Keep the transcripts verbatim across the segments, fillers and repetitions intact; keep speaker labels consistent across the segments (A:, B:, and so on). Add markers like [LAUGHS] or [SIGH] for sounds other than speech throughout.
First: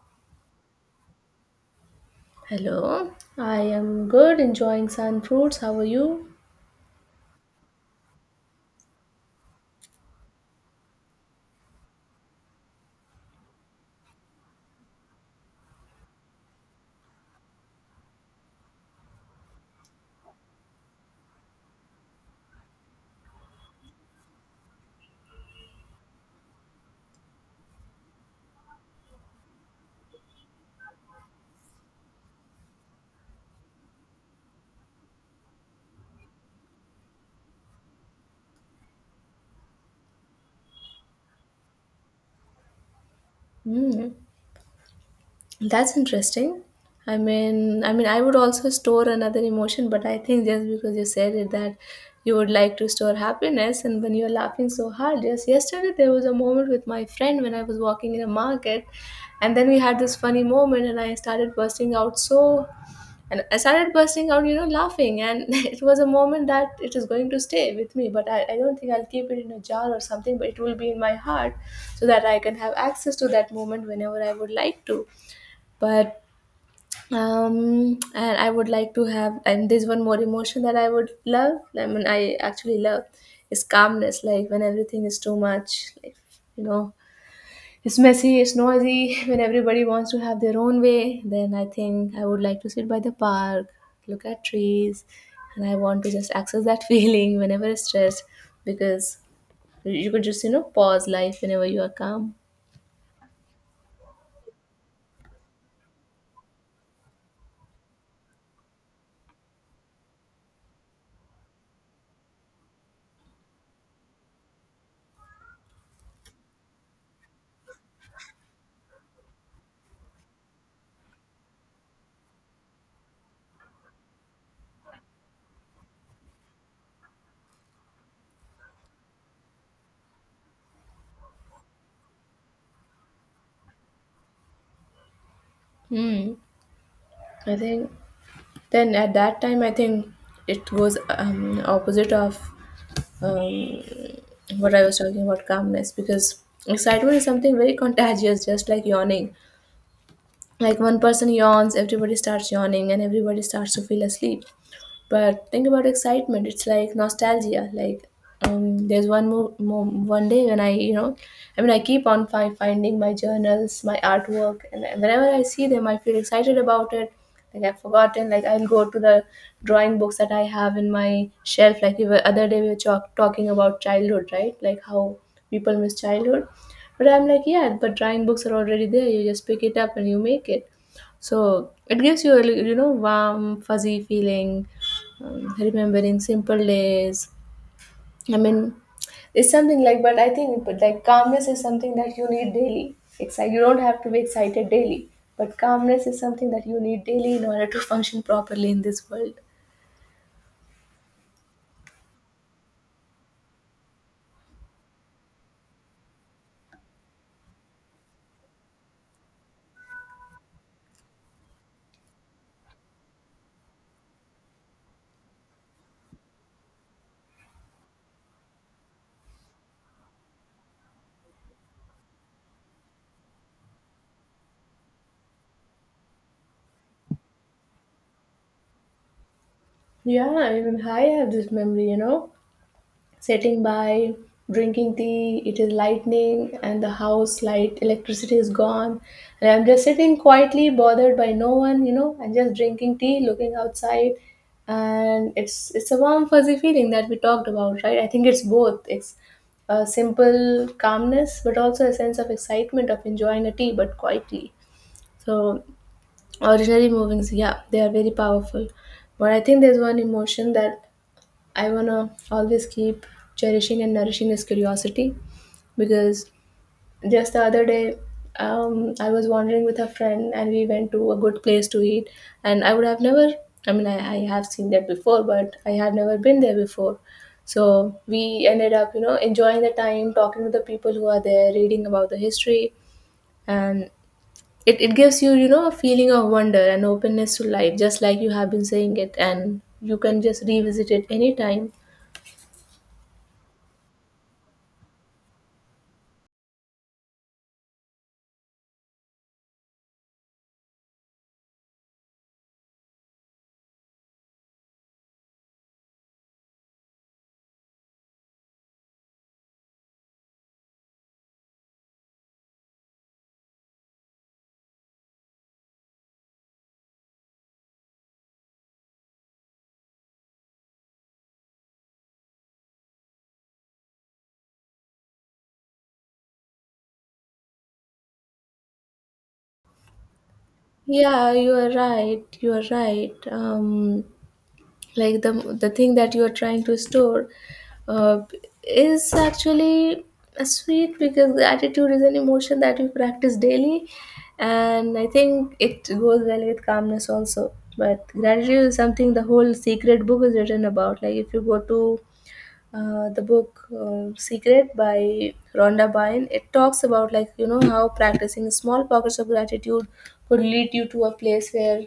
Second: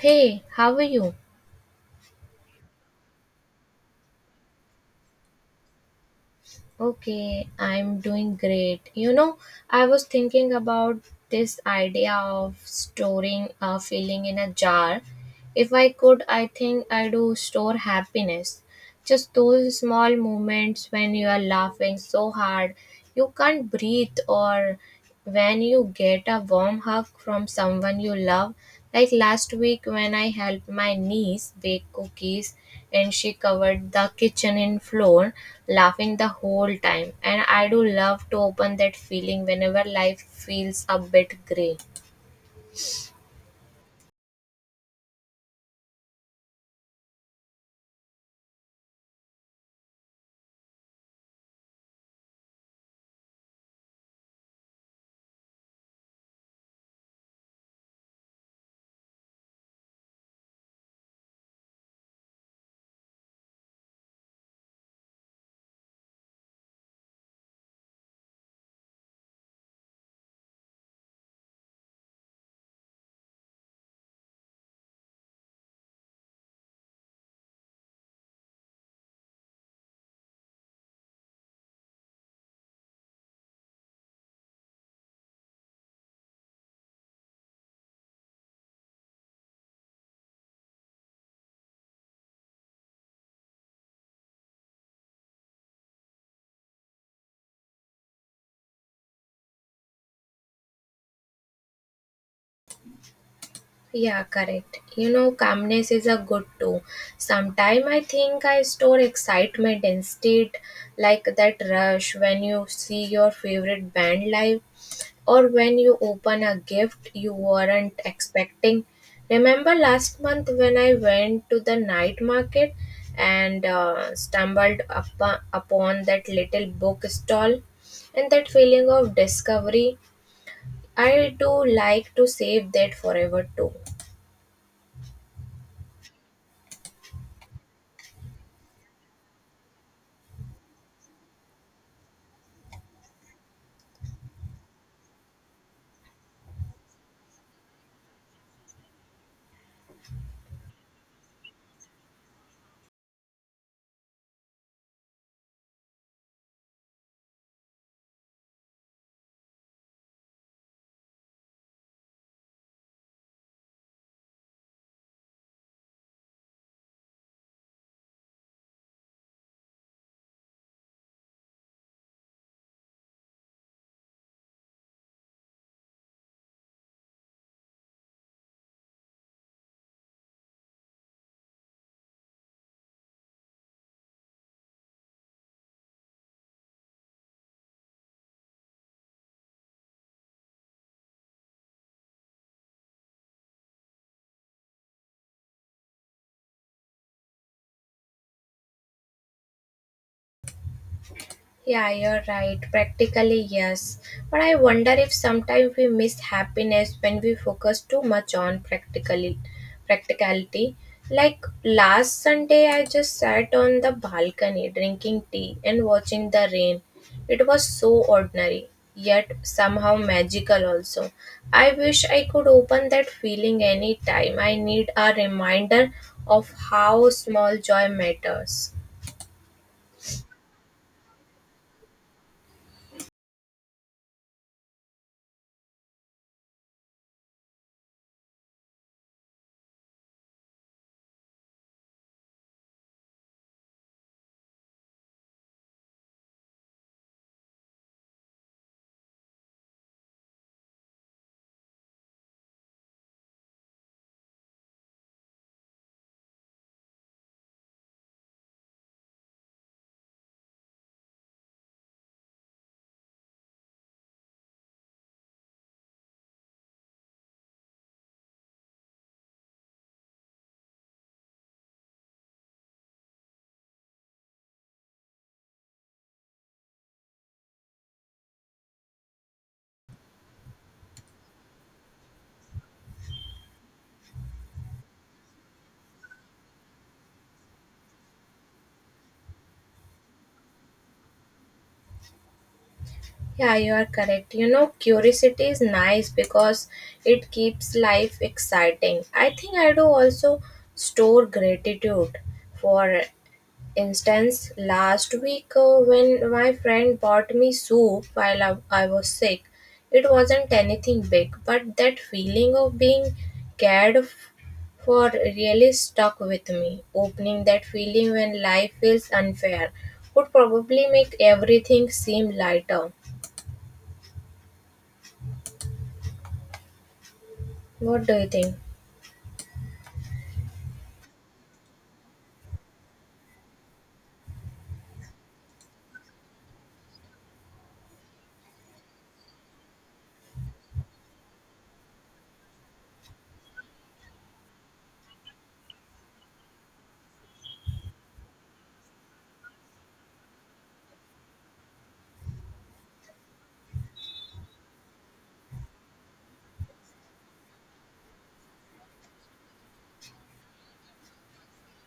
A: Hey, how are you?
B: Hello, I am good, enjoying sun fruits. How are you?
A: Okay, I'm doing great. You know, I was thinking about this idea of storing a feeling in a jar. If I could, I think I do store happiness. Just those small moments when you are laughing so hard you can't breathe, or when you get a warm hug from someone you love, like last week when I helped my niece bake cookies and she covered the kitchen in flour, laughing the whole time. And I do love to open that feeling whenever life feels a bit gray.
B: Hmm. That's interesting. I mean, I mean, I would also store another emotion, but I think just because you said it that you would like to store happiness, and when you're laughing so hard, just yesterday there was a moment with my friend when I was walking in a market, and then we had this funny moment, and I started bursting out so, and I started bursting out, you know, laughing, and [LAUGHS] it was a moment that it is going to stay with me, but I, I don't think I'll keep it in a jar or something, but it will be in my heart so that I can have access to that moment whenever I would like to. But um and I would like to have, and there's one more emotion that I would love, i mean i actually love, is calmness, like when everything is too much, like, you know, it's messy, it's noisy. [LAUGHS] When everybody wants to have their own way, then I think I would like to sit by the park, look at trees, and I want to just access that [LAUGHS] feeling whenever it's stressed, because you could just, you know, pause life whenever you are calm.
A: Yeah, correct. You know, calmness is a good too. Sometime I think I store excitement instead, like that rush when you see your favorite band live or when you open a gift you weren't expecting. Remember last month when I went to the night market and uh, stumbled up- upon that little book stall and that feeling of discovery? I do like to save that forever too.
B: Hmm. I think, then at that time, I think it goes, um, opposite of um, what I was talking about, calmness, because excitement is something very contagious, just like yawning. Like one person yawns, everybody starts yawning, and everybody starts to feel asleep. But think about excitement. It's like nostalgia. Like um, there's one mo- mo- one day when I, you know, I mean, I keep on fi- finding my journals, my artwork, and whenever I see them, I feel excited about it. Like I've forgotten. Like I'll go to the drawing books that I have in my shelf. Like the other day we were talk- talking about childhood, right? Like how people miss childhood. But I'm like, yeah, but drawing books are already there. You just pick it up and you make it. So it gives you a li- you know, warm, fuzzy feeling, um, remembering simple days. I mean, it's something like, but I think, but like, calmness is something that you need daily. Excite. You don't have to be excited daily, but calmness is something that you need daily in order to [LAUGHS] function properly in this world.
A: Yeah, you're right. Practically, yes. But I wonder if sometimes we miss happiness when we focus too much on practically practicality. Like last Sunday I just sat on the balcony drinking tea and watching the rain. It was so ordinary, yet somehow magical also. I wish I could open that feeling anytime. I need a reminder of how small joy matters.
B: Yeah, even I have this memory, you know, sitting by, drinking tea. It is lightning, and the house light, electricity is gone. And I'm just sitting quietly, bothered by no one, you know, and just drinking tea, looking outside. And it's it's a warm, fuzzy feeling that we talked about, right? I think it's both. It's a simple calmness, but also a sense of excitement of enjoying a tea, but quietly. So, ordinary movings, yeah, they are very powerful. But I think there's one emotion that I wanna always keep cherishing and nourishing his curiosity, because just the other day, um, I was wandering with a friend and we went to a good place to eat, and I would have never, I mean, I, I have seen that before but I have never been there before. So we ended up, you know, enjoying the time, talking to the people who are there, reading about the history, and it, it gives you, you know, a feeling of wonder and openness to life, just like you have been saying it, and you can just revisit it anytime.
A: Yeah, you are correct. You know, curiosity is nice because it keeps life exciting. I think I do also store gratitude. For instance, last week uh, when my friend bought me soup while I, I was sick, it wasn't anything big, but that feeling of being cared f- for really stuck with me. Opening that feeling when life feels unfair would probably make everything seem lighter. What do you think?
B: Yeah, you are right. You are right. Um, like the the thing that you are trying to store uh, is actually a sweet, because gratitude is an emotion that we practice daily, and I think it goes well with calmness also. But gratitude is something the whole secret book is written about. Like if you go to uh, the book, uh, Secret by Rhonda Byrne. It talks about, like, you know, how practicing small pockets of gratitude could lead you to a place where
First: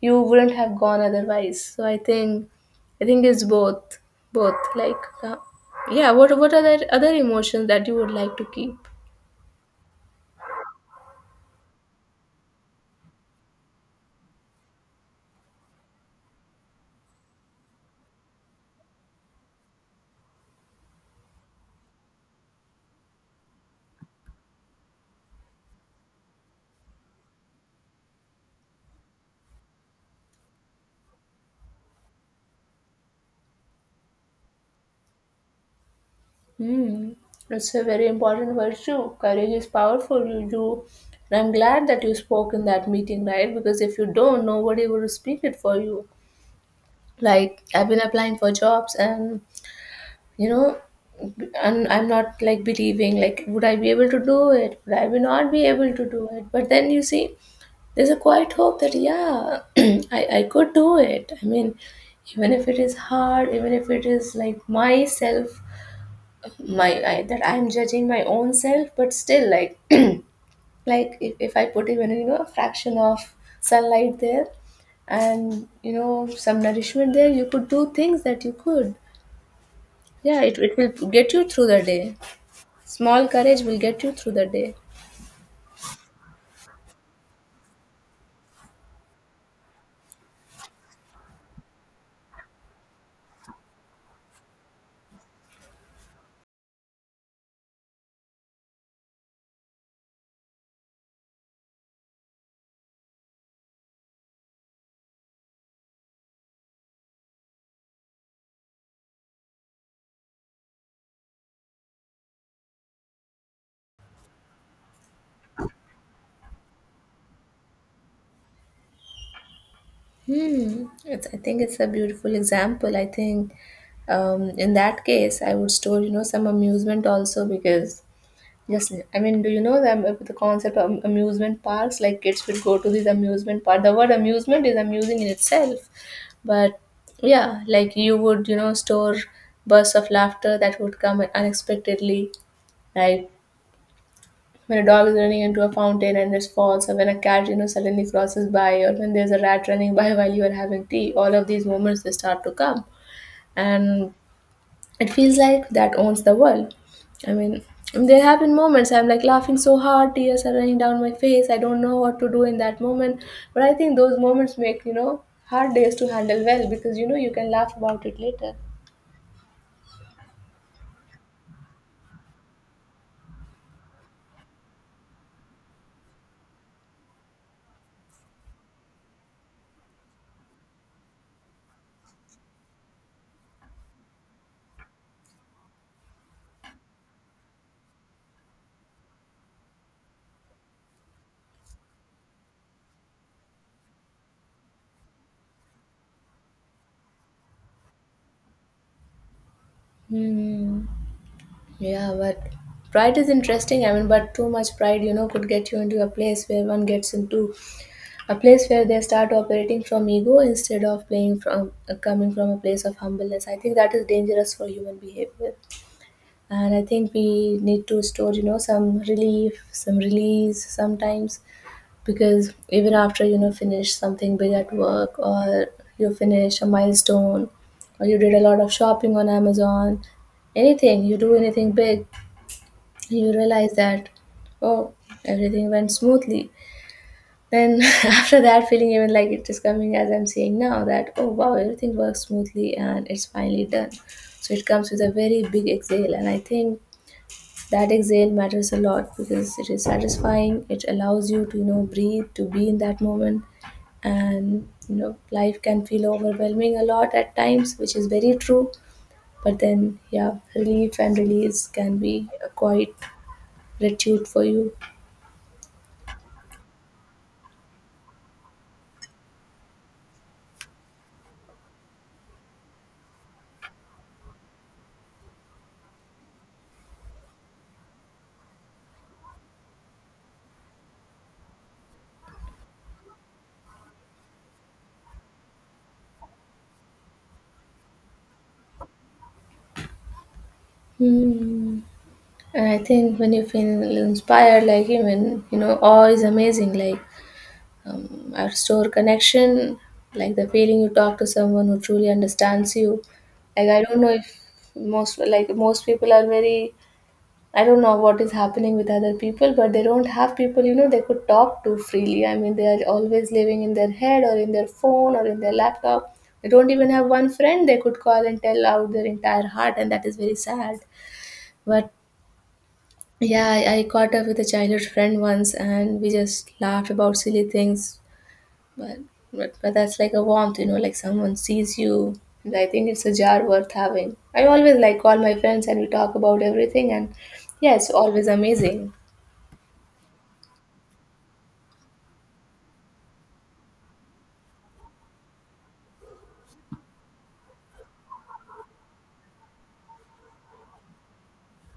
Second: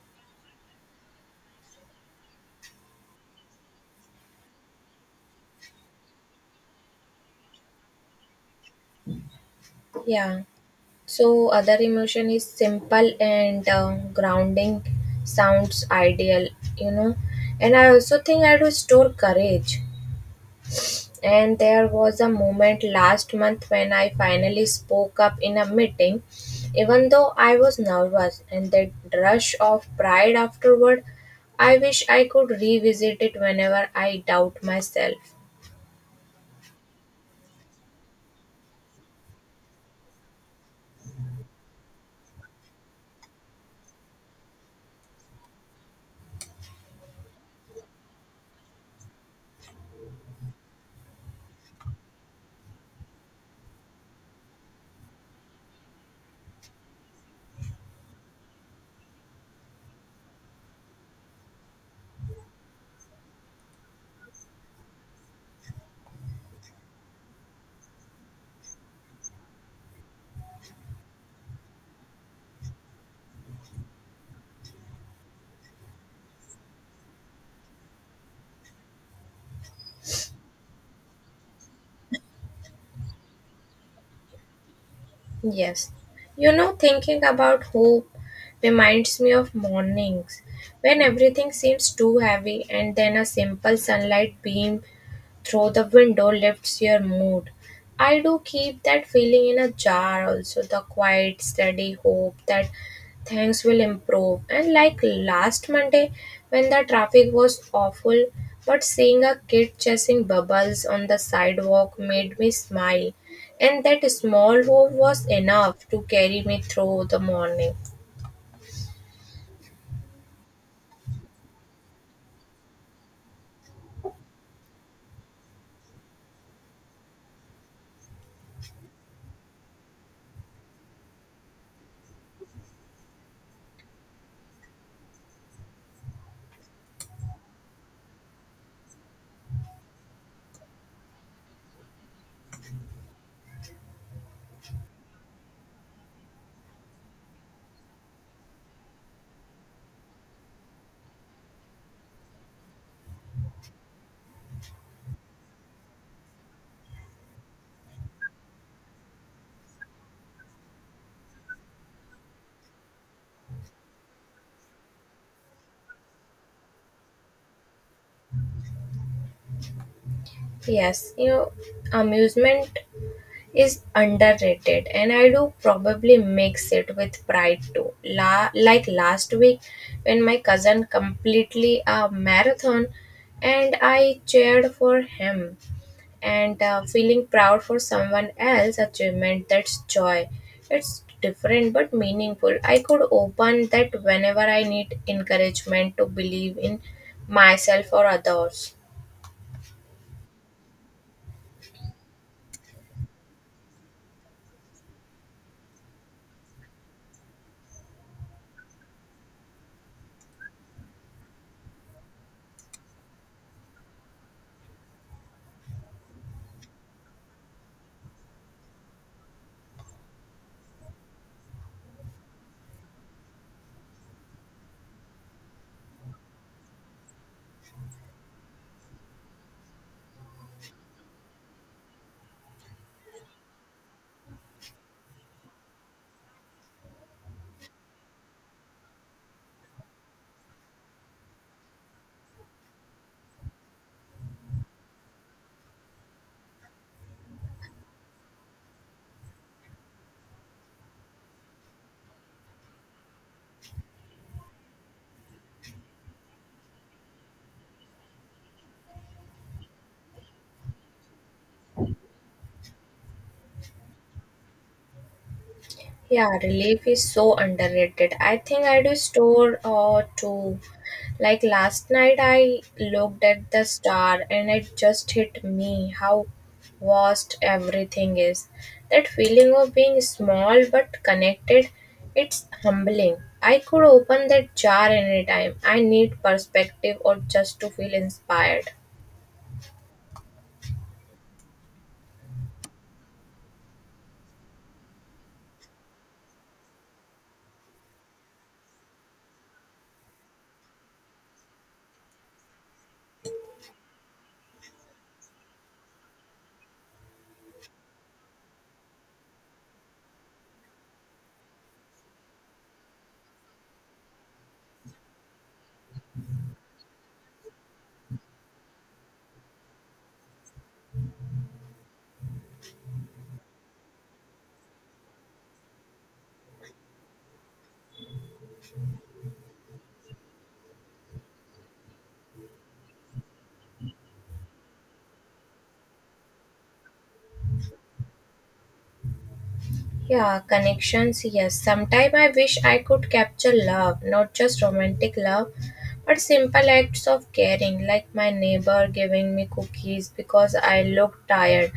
B: you wouldn't have gone otherwise. So I think I think it's both, both like, uh, yeah. What what are the other emotions that you would like to keep?
A: Yeah. So other emotion is simple and uh, grounding sounds ideal, you know. And I also think I do store courage. And there was a moment last month when I finally spoke up in a meeting, even though I was nervous. And that rush of pride afterward, I wish I could revisit it whenever I doubt myself.
B: Hmm. It's a very important virtue. Courage is powerful. You do. And I'm glad that you spoke in that meeting, right? Because if you don't, nobody would speak it for you. Like I've been applying for jobs, and you know, and I'm not like believing, like would I be able to do it, would I be not be able to do it, but then you see there's a quiet hope that, yeah, [CLEARS THROAT] i i could do it. I mean, even if it is hard, even if it is like myself, my I, that I'm judging my own self, but still, like, [CLEARS THROAT] like if, if I put even, you know, a fraction of sunlight there, and you know, some nourishment there, you could do things that you could, yeah, it, it will get you through the day. Small courage will get you through the day.
A: Yes. You know, thinking about hope reminds me of mornings when everything seems too heavy and then a simple sunlight beam through the window lifts your mood. I do keep that feeling in a jar also, the quiet, steady hope that things will improve. And like last Monday, when the traffic was awful, but seeing a kid chasing bubbles on the sidewalk made me smile. And that small hope was enough to carry me through the morning.
B: Hmm. it's, I think it's a beautiful example. I think um, in that case I would store, you know, some amusement also, because yes, I mean, do you know the, am- the concept of amusement parks? Like kids will go to these amusement park. The word amusement is amusing in itself, but yeah, like you would, you know, store bursts of laughter that would come unexpectedly, like when a dog is running into a fountain and it falls, or when a cat, you know, suddenly crosses by, or when there's a rat running by [LAUGHS] while you are having tea. All of these moments, they start to come, and it feels like that owns the world. I mean, there have been moments I'm like laughing so hard, tears are running down my face. I don't know what to do in that moment. But I think those moments make, you know, hard days to handle well, because, you know, you can laugh about it later.
A: Yes, you know, amusement is underrated, and I do probably mix it with pride too. La- like last week when my cousin completely a marathon and I cheered for him, and uh, feeling proud for someone else achievement, that's joy. It's different but meaningful. I could open that whenever I need encouragement to believe in myself or others.
B: Hmm. Yeah, but pride is interesting. I mean, but too much pride, you know, could get you into a place where one gets into a place where they start operating from ego instead of playing from, uh, coming from a place of humbleness. I think that is dangerous for human behavior. And I think we need to store, you know, some relief, some release sometimes, because even after, you know, finish something big at work, or you finish a milestone, or you did a lot of shopping on Amazon, anything you do, anything big, you realize that, oh, everything went smoothly. Then [LAUGHS] after that feeling, even like it is coming as I'm saying now, that, oh wow, everything works smoothly and it's finally done. So it comes with a very big exhale, and I think that exhale matters a lot, because it is satisfying, it allows you to, you know, breathe, to be in that moment. And you know, life can feel overwhelming a lot at times, which is very true, but then yeah, relief and release can be a quite gratitude for you.
A: Yeah, relief is so underrated. I think I do store or two. Like last night, I looked at the star and it just hit me how vast everything is. That feeling of being small but connected, it's humbling. I could open that jar anytime. I need perspective or just to feel inspired.
B: Hmm. And I think when you feel inspired, like, even, you know, awe is amazing. Like um, I restore connection, like the feeling you talk to someone who truly understands you. Like I don't know if most like most people are very, I don't know what is happening with other people, but they don't have people, you know, they could talk to freely. I mean, they are always living in their head or in their phone or in their laptop. They don't even have one friend they could call and tell out their entire heart, and that is very sad. But yeah, I, I caught up with a childhood friend once and we just laughed about silly things, but but but that's like a warmth, you know, like someone sees you, and I think it's a jar worth having. I always like call my friends and we talk about everything, and yeah, it's always amazing.
A: Yeah, connections, yes. Sometime I wish I could capture love, not just romantic love, but simple acts of caring, like my neighbor giving me cookies because I look tired,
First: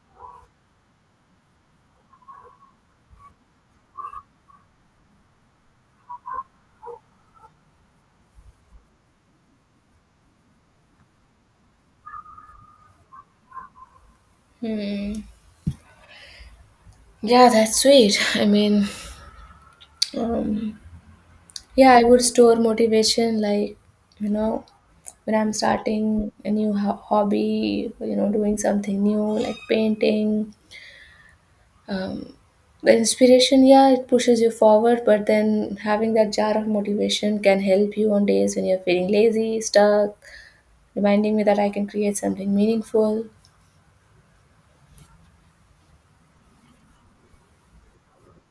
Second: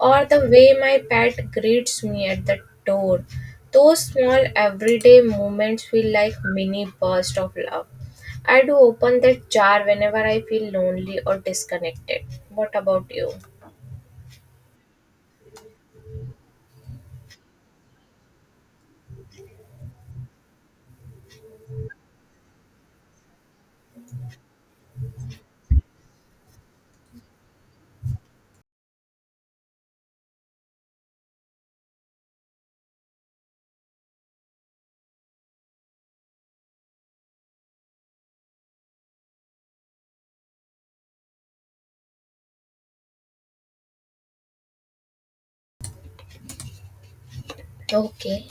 A: or the way my pet greets me at the door. Those small everyday moments feel like mini bursts of love. I do open that jar whenever I feel lonely or disconnected. What about you?
B: Hmm. Yeah, that's sweet. [LAUGHS] I mean, um, yeah, I would store motivation, like, you know, when I'm starting a new ho- hobby, you know, doing something new like painting. Um, the inspiration, yeah, it pushes you forward, but then having that jar of motivation can help you on days when you're feeling lazy, stuck, reminding me that I can create something meaningful.
A: Okay.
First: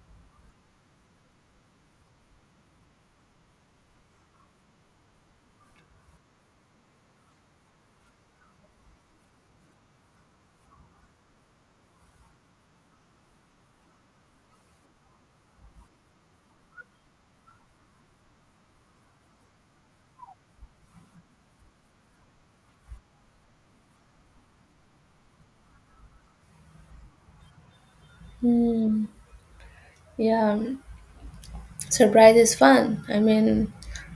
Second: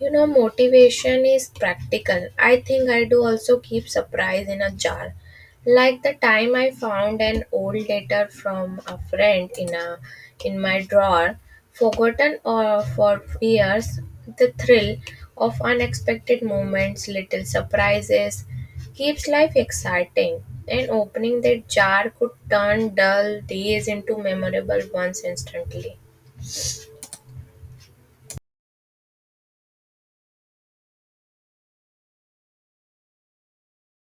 A: You know, motivation is practical. I think I do also keep surprise in a jar. Like the time I found an old letter from a friend in a in my drawer, forgotten or for years, the thrill of unexpected moments, little surprises, keeps life exciting. And opening that jar could turn dull days into memorable ones instantly.
B: Hmm. Yeah, surprise is fun. I mean,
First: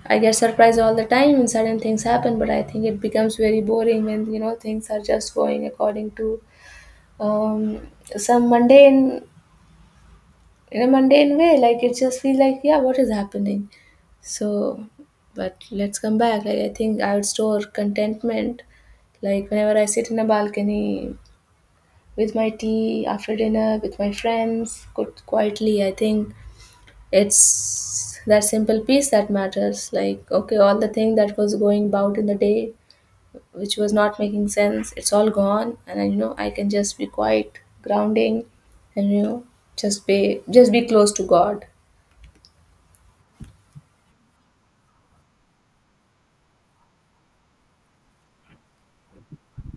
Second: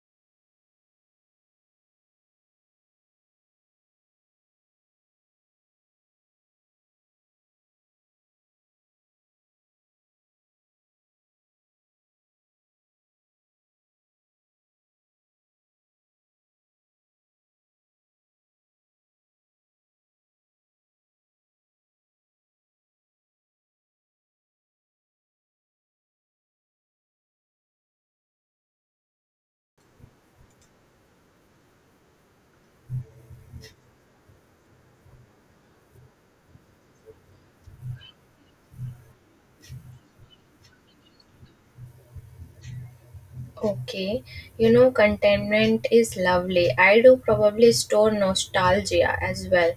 B: I get surprised all the time when certain things happen, but I think it becomes very boring when you know things are just going according to, um, some mundane, in a mundane way. Like it just feels like, yeah, what is happening? So, but let's come back. Like, I think I would store contentment. Like, whenever I sit in a balcony with my tea after dinner with my friends, quite quietly, I think it's that simple peace that matters. Like, okay, all the thing that was going about in the day, which was not making sense, it's all gone. And, I, you know, I can just be quiet, grounding, and, you know, just be, just be close to God.
A: Okay, you know, contentment is lovely. I do probably store nostalgia as well,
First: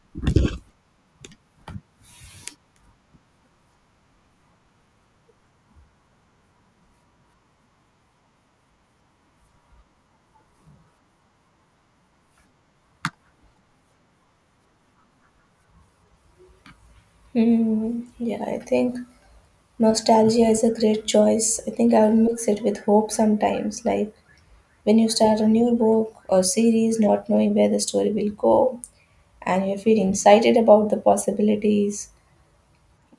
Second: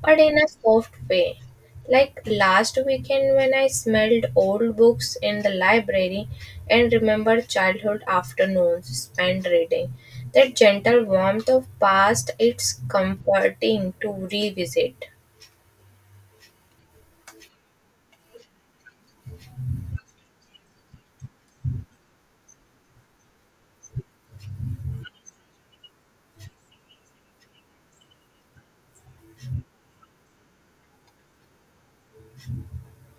A: but in a soft way. Like last weekend, when I smelled old books in the library and remembered childhood afternoons spent reading, that gentle warmth of past, it's comforting to revisit.
B: Hmm. Yeah, I think. Nostalgia is a great choice. I think I'll mix it with hope sometimes, like when you start a new book or series not knowing where the story will go, and you feel excited about the possibilities,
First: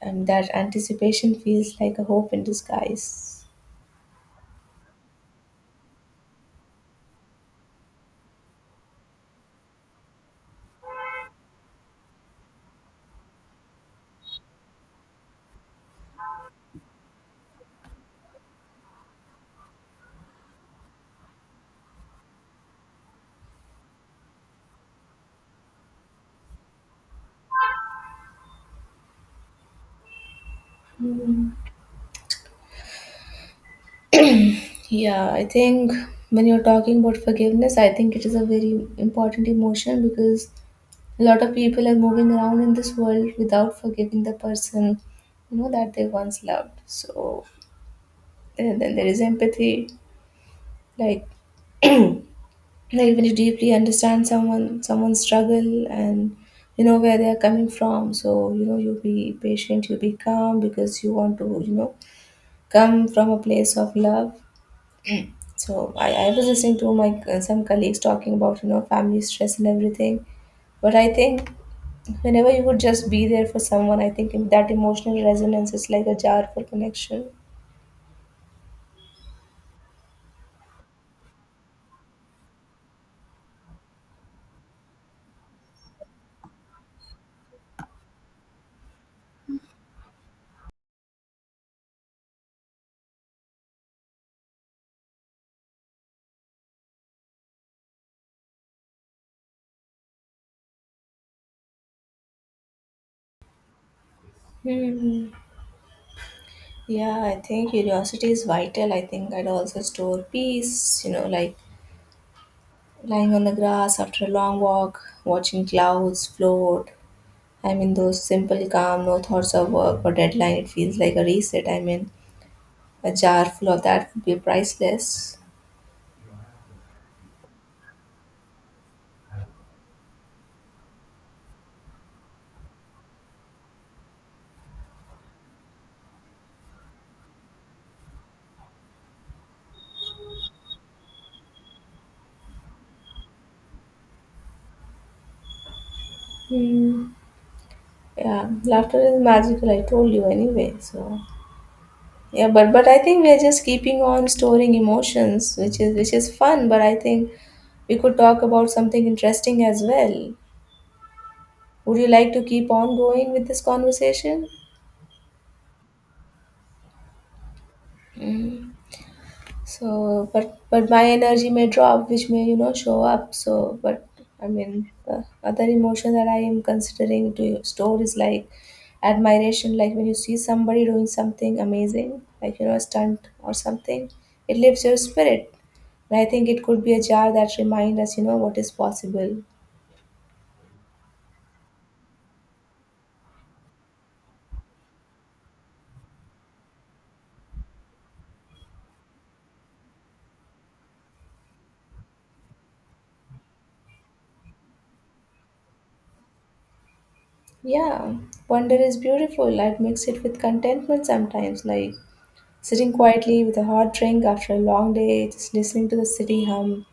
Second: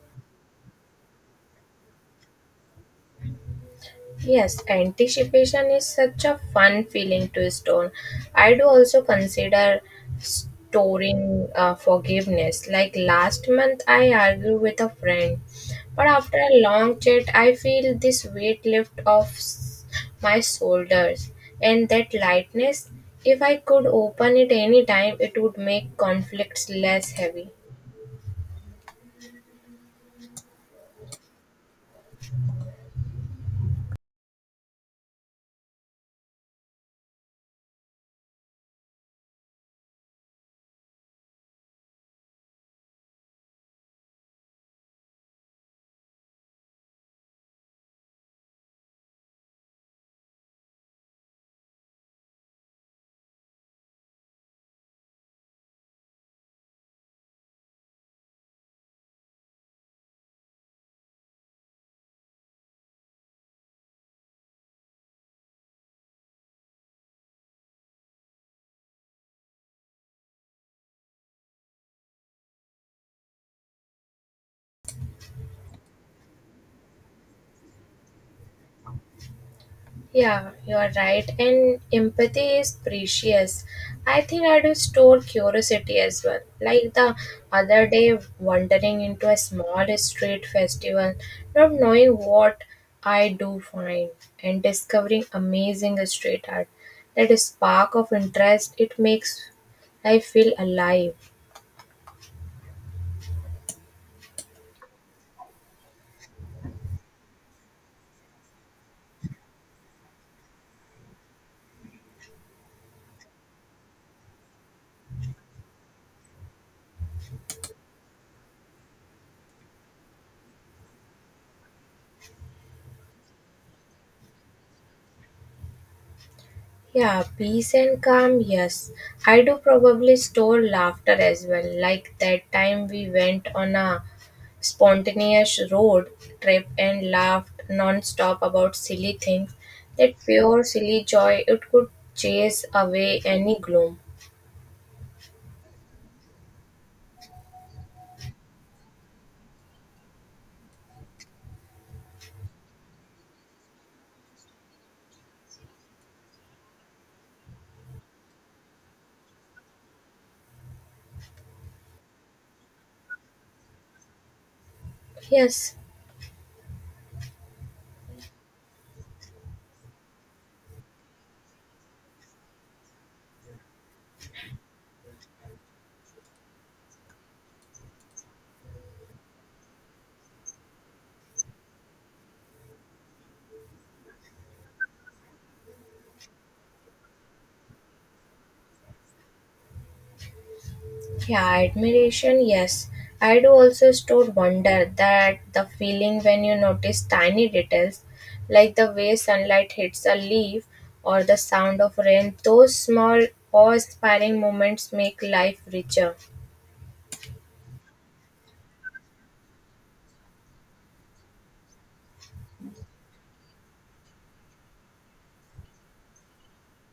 B: and that anticipation feels like a hope in disguise.
A: Yes, anticipation is such a fun feeling to store. I do also consider storing uh, forgiveness. Like last month, I argued with a friend, but after a long chat, I feel this weight lift off s- my shoulders and that lightness. If I could open it anytime, it would make conflicts less heavy.
B: Hmm. Yeah, I think when you're talking about forgiveness, I think it is a very important emotion because a lot of people are moving around in this world without forgiving the person, you know, that they once loved. So, and then there is empathy like like when you deeply understand someone someone's struggle, and you know where they are coming from, so you know you be patient, you be calm because you want to you know come from a place of love. So i, I was listening to my uh, some colleagues talking about you know family stress and everything, but I think whenever you would just be there for someone, I think that emotional resonance is like a jar for connection.
A: Yeah, you are right. And empathy is precious. I think I do store curiosity as well. Like the other day, wandering into a small street festival, not knowing what I do find, and discovering amazing street art. That spark of interest, it makes I feel alive.
B: Hmm. Yeah, I think curiosity is vital. I think I'd also store peace, you know, like lying on the grass after a long walk, watching clouds float. I mean, those simple, calm, no thoughts of work or deadline. It feels like a reset. I mean, a jar full of that would be priceless.
A: Yeah, peace and calm, yes. I do probably store laughter as well, like that time we went on a spontaneous road trip and laughed non-stop about silly things. That pure silly joy, it could chase away any gloom.
B: Hmm. Yeah, laughter is magical. I told you anyway. So yeah, but but I think we are just keeping on storing emotions, which is which is fun. But I think we could talk about something interesting as well. Would you like to keep on going with this conversation?
A: Yes.
B: So, but but my energy may drop, which may you know show up. So, but I mean, the other emotion that I am considering to store is like admiration. Like when you see somebody doing something amazing, like you know a stunt or something, it lifts your spirit. And I think it could be a jar that reminds us, you know, what is possible.
A: Yeah, admiration, yes. I do also store wonder, that the feeling when you notice tiny details like the way sunlight hits a leaf or the sound of rain, those small awe inspiring moments make life richer.
B: Yeah, wonder is beautiful. I'd mix it with contentment sometimes. Like sitting quietly with a hot drink after a long day, just listening to the city hum.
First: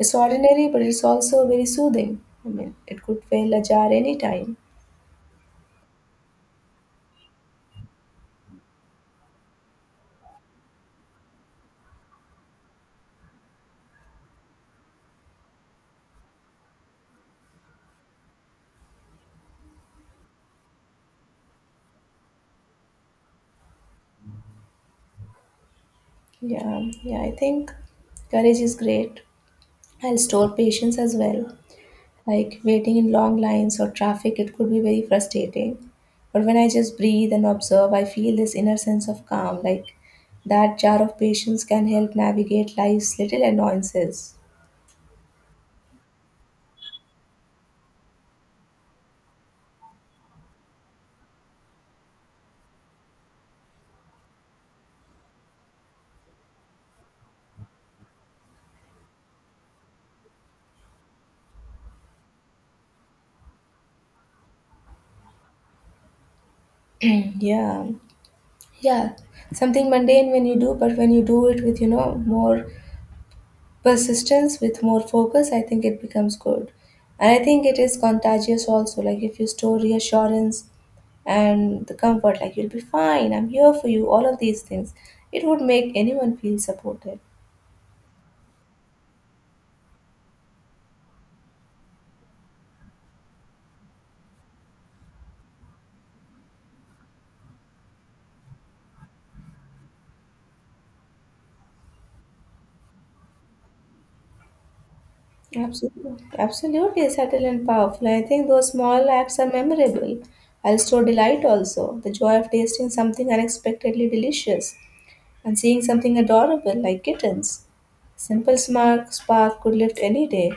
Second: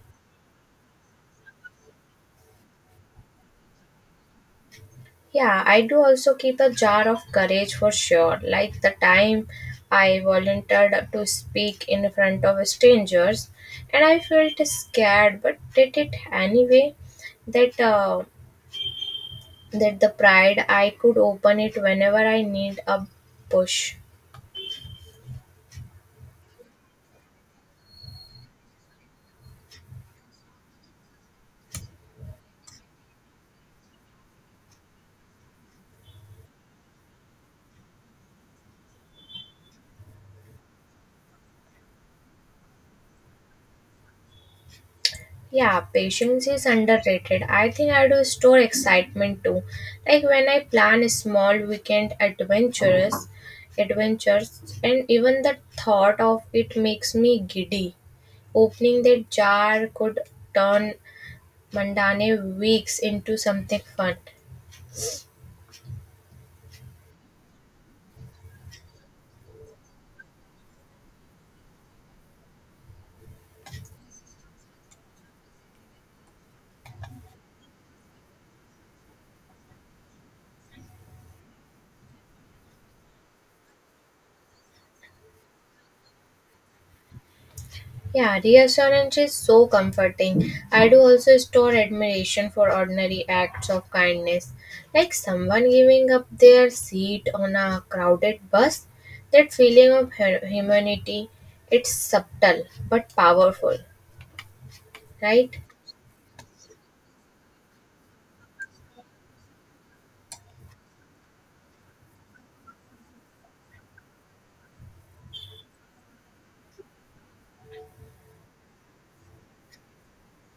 B: It's ordinary, but it's also very soothing. I mean, it could fail ajar anytime.
A: Yeah, I do also keep a jar of courage for sure. Like the time I volunteered to speak in front of strangers and I felt scared but did it anyway. That uh, that the pride I could open it whenever I need a push.
B: Yeah, yeah, I think courage is great. I'll store patience as well. Like waiting in long lines or traffic, it could be very frustrating. But when I just breathe and observe, I feel this inner sense of calm. Like that jar of patience can help navigate life's little annoyances.
A: Yeah, patience is underrated. I think I do store excitement too. Like when I plan small weekend adventures, adventures, and even the thought of it makes me giddy. Opening that jar could turn mundane weeks into something fun.
B: [CLEARS THROAT] Yeah. Yeah, something mundane when you do, but when you do it with, you know, more persistence, with more focus, I think it becomes good. And I think it is contagious also. Like if you store reassurance and the comfort, like you'll be fine, I'm here for you, all of these things, it would make anyone feel supported.
A: Yeah, reassurance is so comforting. I do also store admiration for ordinary acts of kindness, like someone giving up their seat on a crowded bus. That feeling of hu- humanity, it's subtle but powerful, right?
B: Absolutely. Absolutely subtle and powerful. I think those small acts are memorable. I'll store delight also, the joy of tasting something unexpectedly delicious, and seeing something adorable like kittens. Simple spark, spark could lift any day.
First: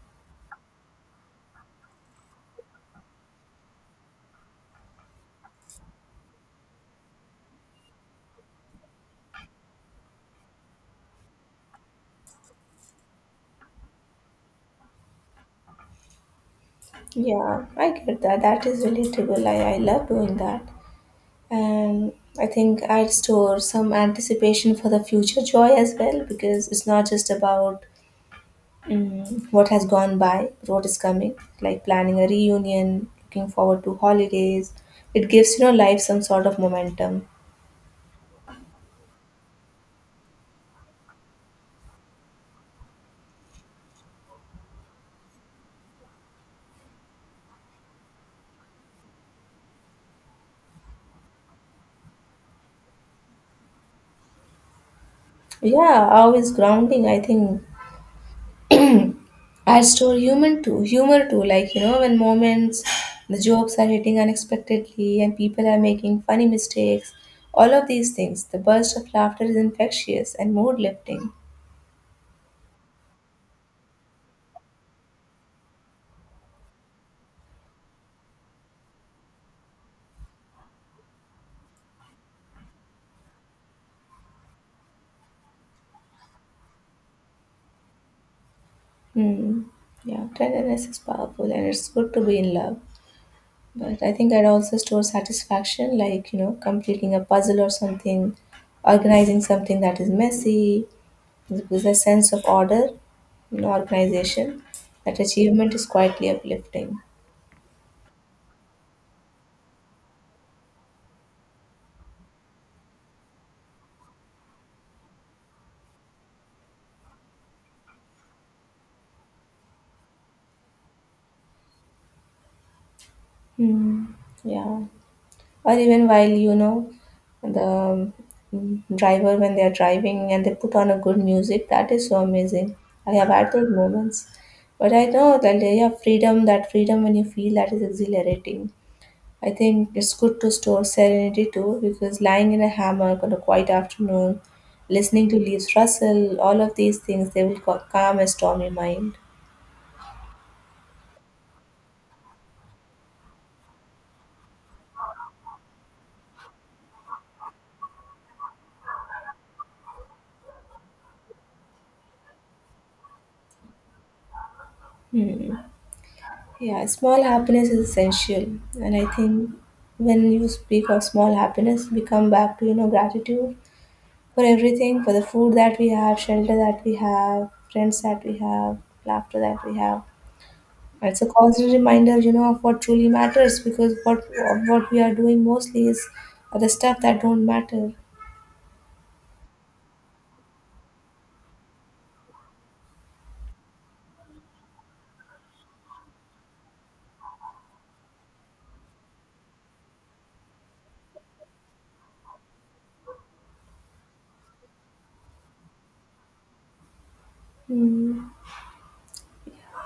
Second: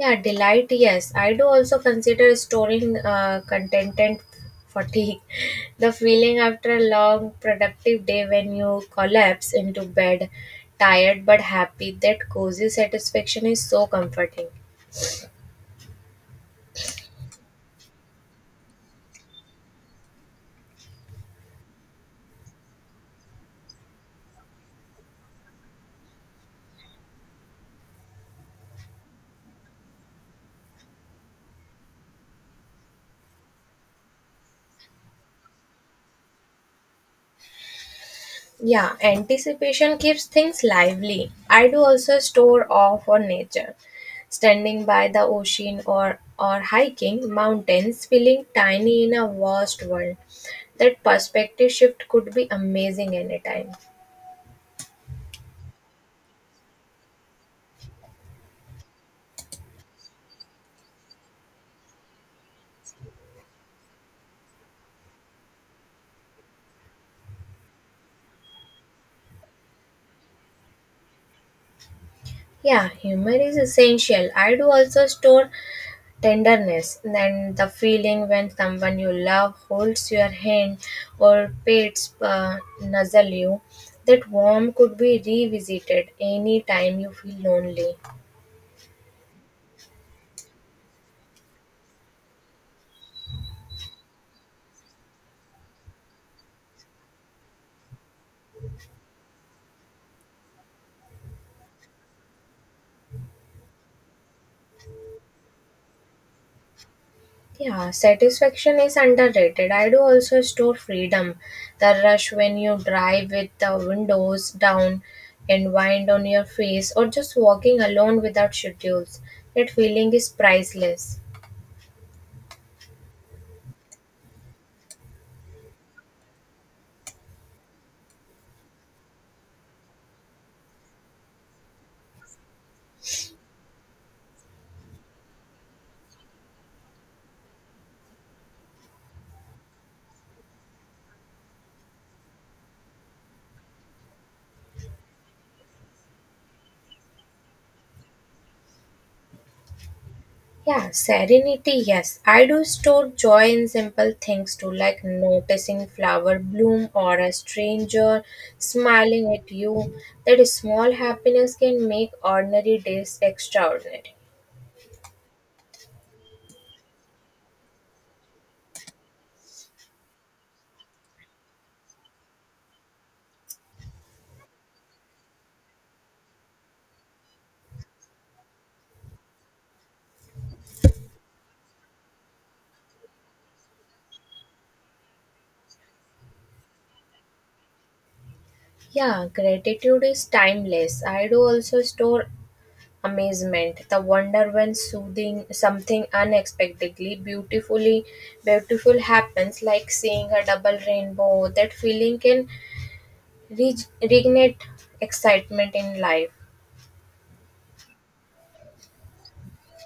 A: Yeah, delight, yes. I do also consider storing uh, contentment fatigue. [LAUGHS] The feeling after a long, productive day when you collapse into bed, tired but happy, that cozy satisfaction is so comforting.
B: Yeah, I get that. That is relatable. I, I love doing that. And I think I'd store some anticipation for the future joy as well because it's not just about mm, what has gone by, but what is coming, like planning a reunion, looking forward to holidays. It gives, you know, life some sort of momentum.
A: Yeah, anticipation keeps things lively. I do also store awe for nature. Standing by the ocean, or, or hiking mountains, feeling tiny in a vast world. That perspective shift could be amazing anytime.
B: Yeah, always grounding? I think I store human too, humor too, like you know, when moments, the jokes are hitting unexpectedly and people are making funny mistakes, all of these things, the burst of laughter is infectious and mood lifting.
A: Yeah, humor is essential. I do also store tenderness, and the feeling when someone you love holds your hand or pets uh, nuzzle you, that warmth could be revisited any time you feel lonely.
B: Hmm. Yeah, tenderness is powerful and it's good to be in love. But I think I'd also store satisfaction, like you know, completing a puzzle or something, organizing something that is messy. There's a sense of order and organization. That achievement is quietly uplifting.
A: Yeah, satisfaction is underrated. I do also store freedom, the rush when you drive with the windows down and wind on your face, or just walking alone without schedules, that feeling is priceless.
B: Mm, yeah. Or even while, you know, the um, driver, when they are driving and they put on a good music, that is so amazing. I have had those moments. But I know that they have freedom, that freedom when you feel that is exhilarating. I think it's good to store serenity too, because lying in a hammock on a quiet afternoon, listening to leaves rustle, all of these things, they will ca- calm a stormy mind.
A: Yeah, serenity, yes. I do store joy in simple things too, like noticing flower bloom or a stranger smiling at you. That small happiness can make ordinary days extraordinary.
B: Hmm. Yeah, small happiness is essential. And I think when you speak of small happiness, we come back to, you know, gratitude for everything, for the food that we have, shelter that we have, friends that we have, laughter that we have. It's a constant reminder, you know, of what truly matters because what what we are doing mostly is the stuff that don't matter.
A: Yeah, gratitude is timeless. I do also store amazement, the wonder when soothing something unexpectedly beautifully beautiful happens, like seeing a double rainbow. That feeling can Reg- reignite excitement in life.
B: Mm.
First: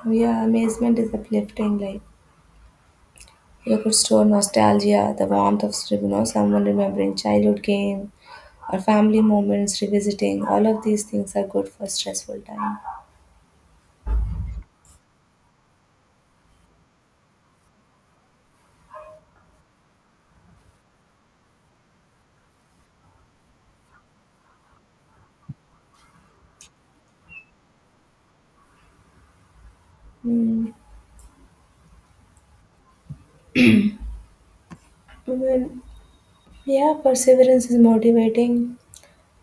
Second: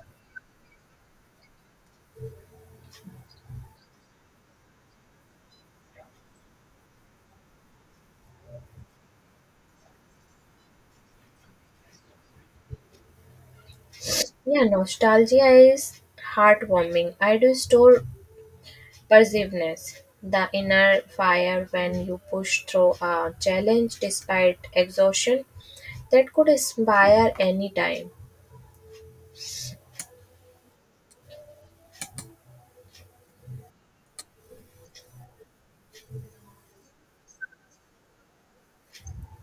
B: Yeah, amazement is uplifting, like you could store nostalgia, the warmth of you know, someone remembering childhood game or family moments, revisiting. All of these things are good for stressful time.
A: Yeah, nostalgia is heartwarming. I do store persiveness, the inner fire when you push through a challenge despite exhaustion, that could inspire any time.
B: Mm. Well, yeah, perseverance is motivating.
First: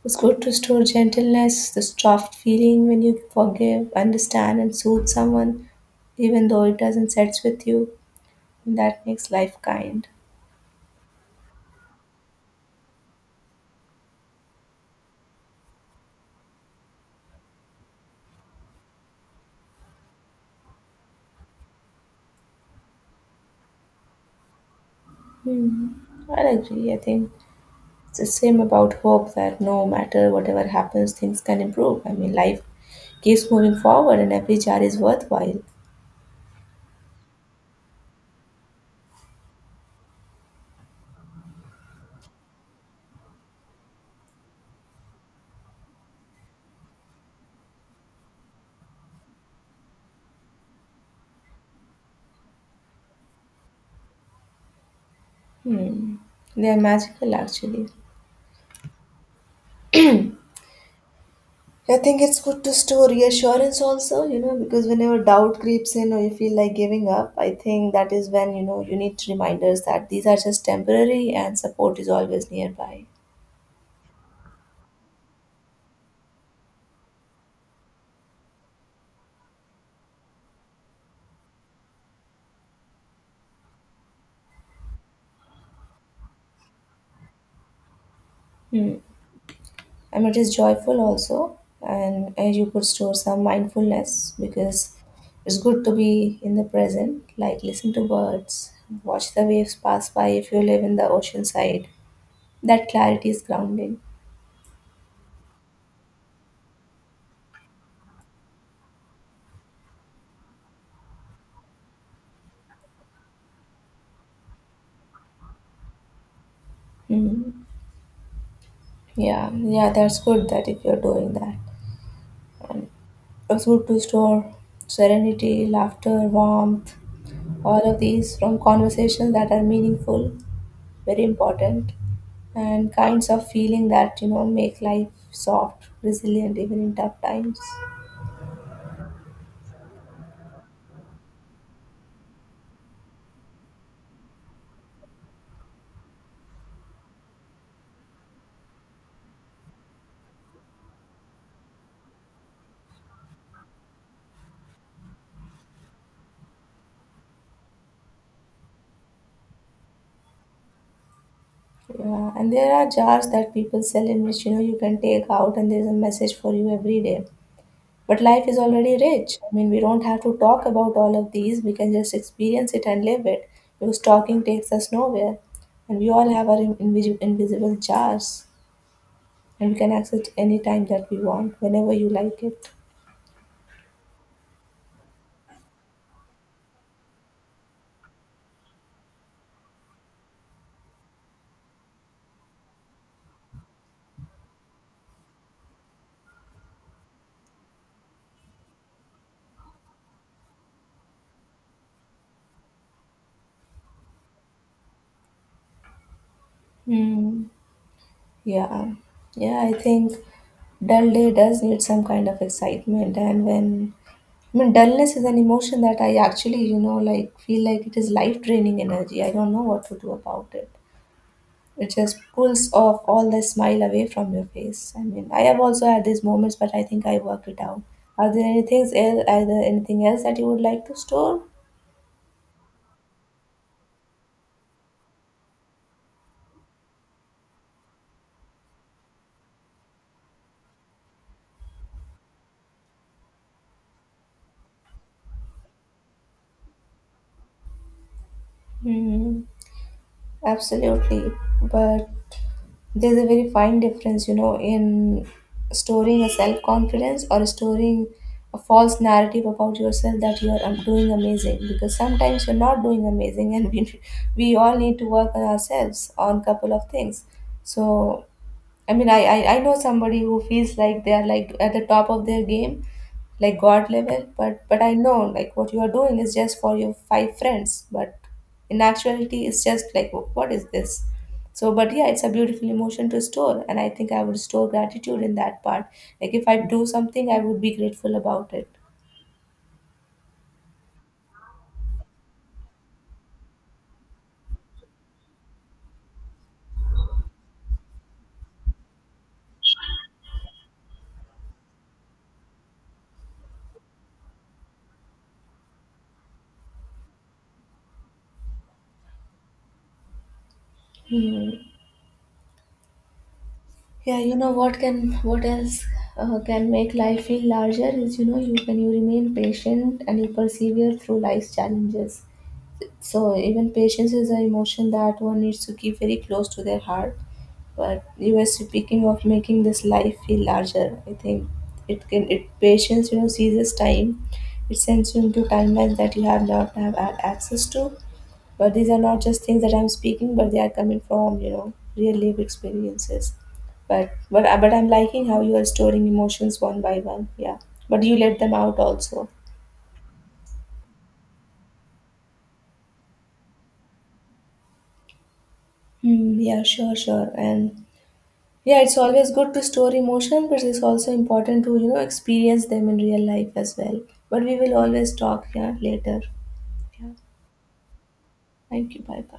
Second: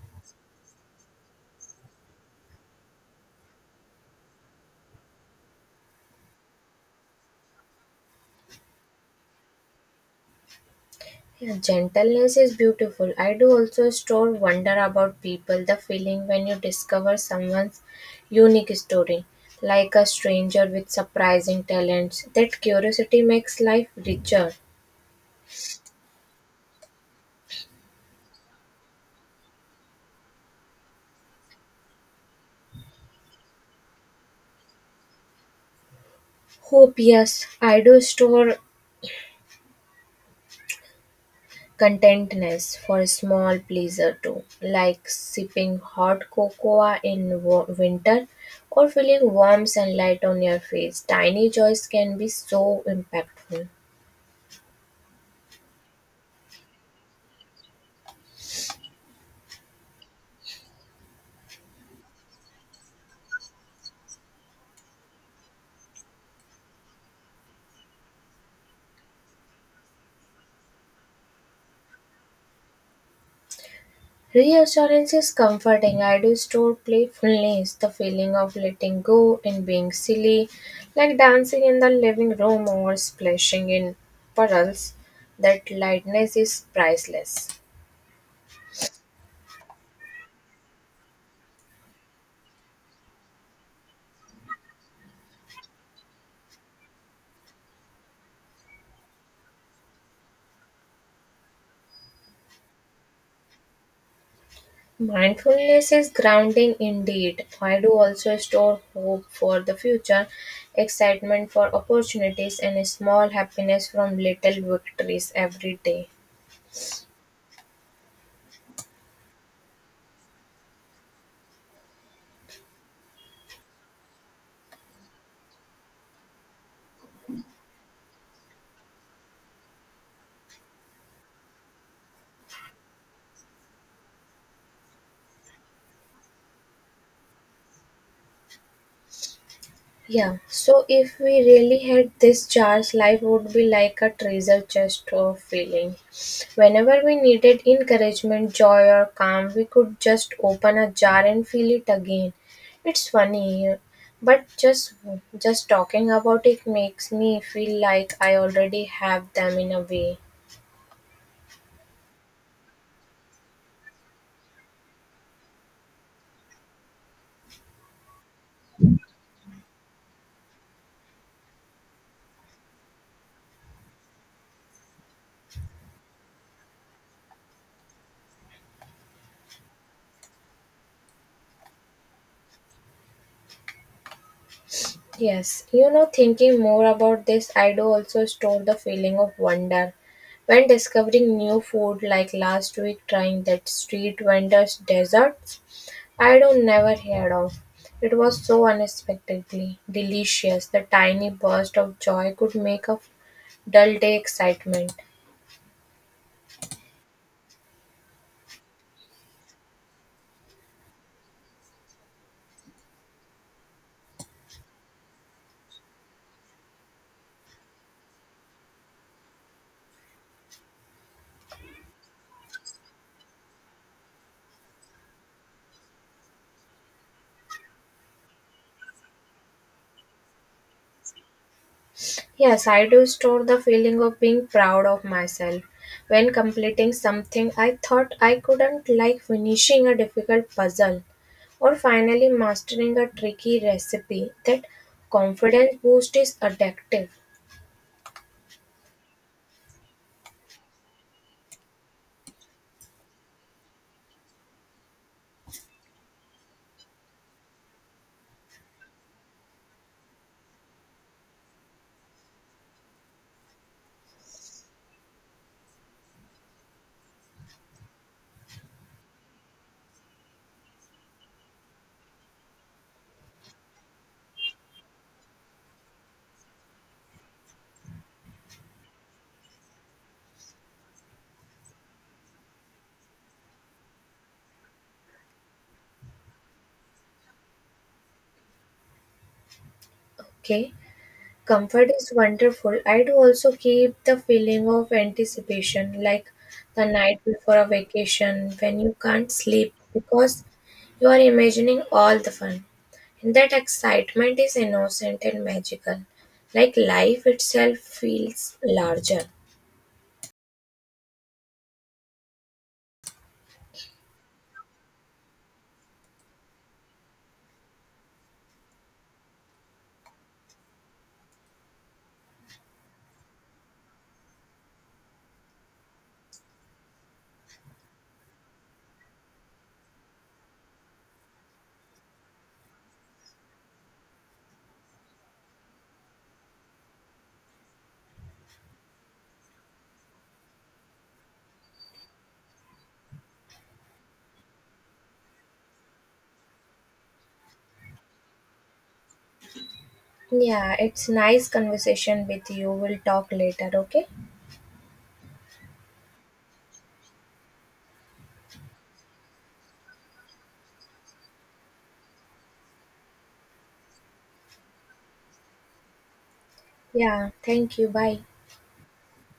B: It's good to store gentleness, the soft feeling when you forgive, understand, and soothe someone, even though it doesn't sets with you. That makes life kind.
A: Yeah, gentleness is beautiful. I do also store wonder about people, the feeling when you discover someone's unique story, like a stranger with surprising talents. That curiosity makes life richer.
B: Hmm. I agree, I think. It's the same about hope that no matter whatever happens, things can improve. I mean, life keeps moving forward and every jar is worthwhile.
A: Hope, yes. I do store contentness for small pleasure too, like sipping hot cocoa in wo- winter or feeling warm sunlight on your face. Tiny joys can be so impactful.
B: Hmm. They are magical actually. I think it's good to store reassurance also, you know, because whenever doubt creeps in or you feel like giving up, I think that is when, you know, you need reminders that these are just temporary and support is always nearby.
A: Reassurance is comforting. I do store playfulness, the feeling of letting go and being silly, like dancing in the living room or splashing in puddles. That lightness is priceless.
B: And it is joyful also. And uh, you could store some mindfulness because it's good to be in the present, like listen to birds, watch the waves pass by if you live in the ocean side. That clarity is grounding.
A: Mindfulness is grounding indeed. I do also store hope for the future, excitement for opportunities, and small happiness from little victories every day.
B: Mhm. Yeah, yeah, that's good that if you're doing that, a food to store, serenity, laughter, warmth, all of these from conversations that are meaningful, very important, and kinds of feeling that you know make life soft, resilient even in tough times.
A: Yeah, so if we really had this chance, life would be like a treasure chest of feeling. Whenever we needed encouragement, joy, or calm, we could just open a jar and feel it again. It's funny, yeah, but just just talking about it makes me feel like I already have them in a way.
B: Yeah, and there are jars that people sell in which you know you can take out, and there's a message for you every day. But life is already rich. I mean, we don't have to talk about all of these. We can just experience it and live it because talking takes us nowhere. And we all have our invisible, invisible jars and we can access it any time that we want, whenever you like it.
A: Yes, you know, thinking more about this, I do also store the feeling of wonder when discovering new food, like last week trying that street vendor's desserts I don't never heard of. It was so unexpectedly delicious. The tiny burst of joy could make a dull day excitement.
B: Hmm. Yeah. Yeah, I think dull day does need some kind of excitement. And when, I mean, dullness is an emotion that I actually, you know, like feel like it is life draining energy. I don't know what to do about it. It just pulls off all the smile away from your face. I mean, I have also had these moments, but I think I worked it out. Are there any things else? Are there anything else that you would like to store?
A: Yes, I do store the feeling of being proud of myself when completing something I thought I couldn't, like finishing a difficult puzzle or finally mastering a tricky recipe. That confidence boost is addictive.
B: Hmm, absolutely, but there's a very fine difference, you know, in storing a self confidence or storing a false narrative about yourself that you are um, doing amazing because sometimes you're not doing amazing [LAUGHS] and we, we all need to work on ourselves on couple of things. So I mean, I, I, I know somebody who feels like they are like at the top of their game, like God level, but but I know like what you are doing is just for your five friends, but in actuality, it's just like wh- what is this? So, but yeah, it's a beautiful emotion to store, and I think I would store gratitude in that part. Like if I do something, I would be grateful about it.
A: Okay, comfort is wonderful. I do also keep the feeling of anticipation, like the night before a vacation when you can't sleep because you are imagining all the fun. And that excitement is innocent and magical, like life itself feels larger.
B: Hmm. Yeah, you know what can what else uh, can make life feel larger is you know you when you remain patient and you persevere through life's challenges. So even patience is an emotion that one needs to keep very close to their heart. But you were speaking of making this life feel larger. I think it can it patience you know seizes time. It sends you into timelines that you have not have had access to, but these are not just things that I'm speaking, but they are coming from you know real life experiences. But but uh, but I'm liking how you are storing emotions one by one. Yeah, but you let them out also.
A: Yeah, it's nice conversation with you. We'll talk later, okay?
B: Hmm, yeah, sure, sure. And yeah, it's always good to store emotion, but it's also important to, you know, experience them in real life as well. But we will always talk, yeah, later. Yeah.
A: Yeah, thank you. Bye.
B: Thank you. Bye bye.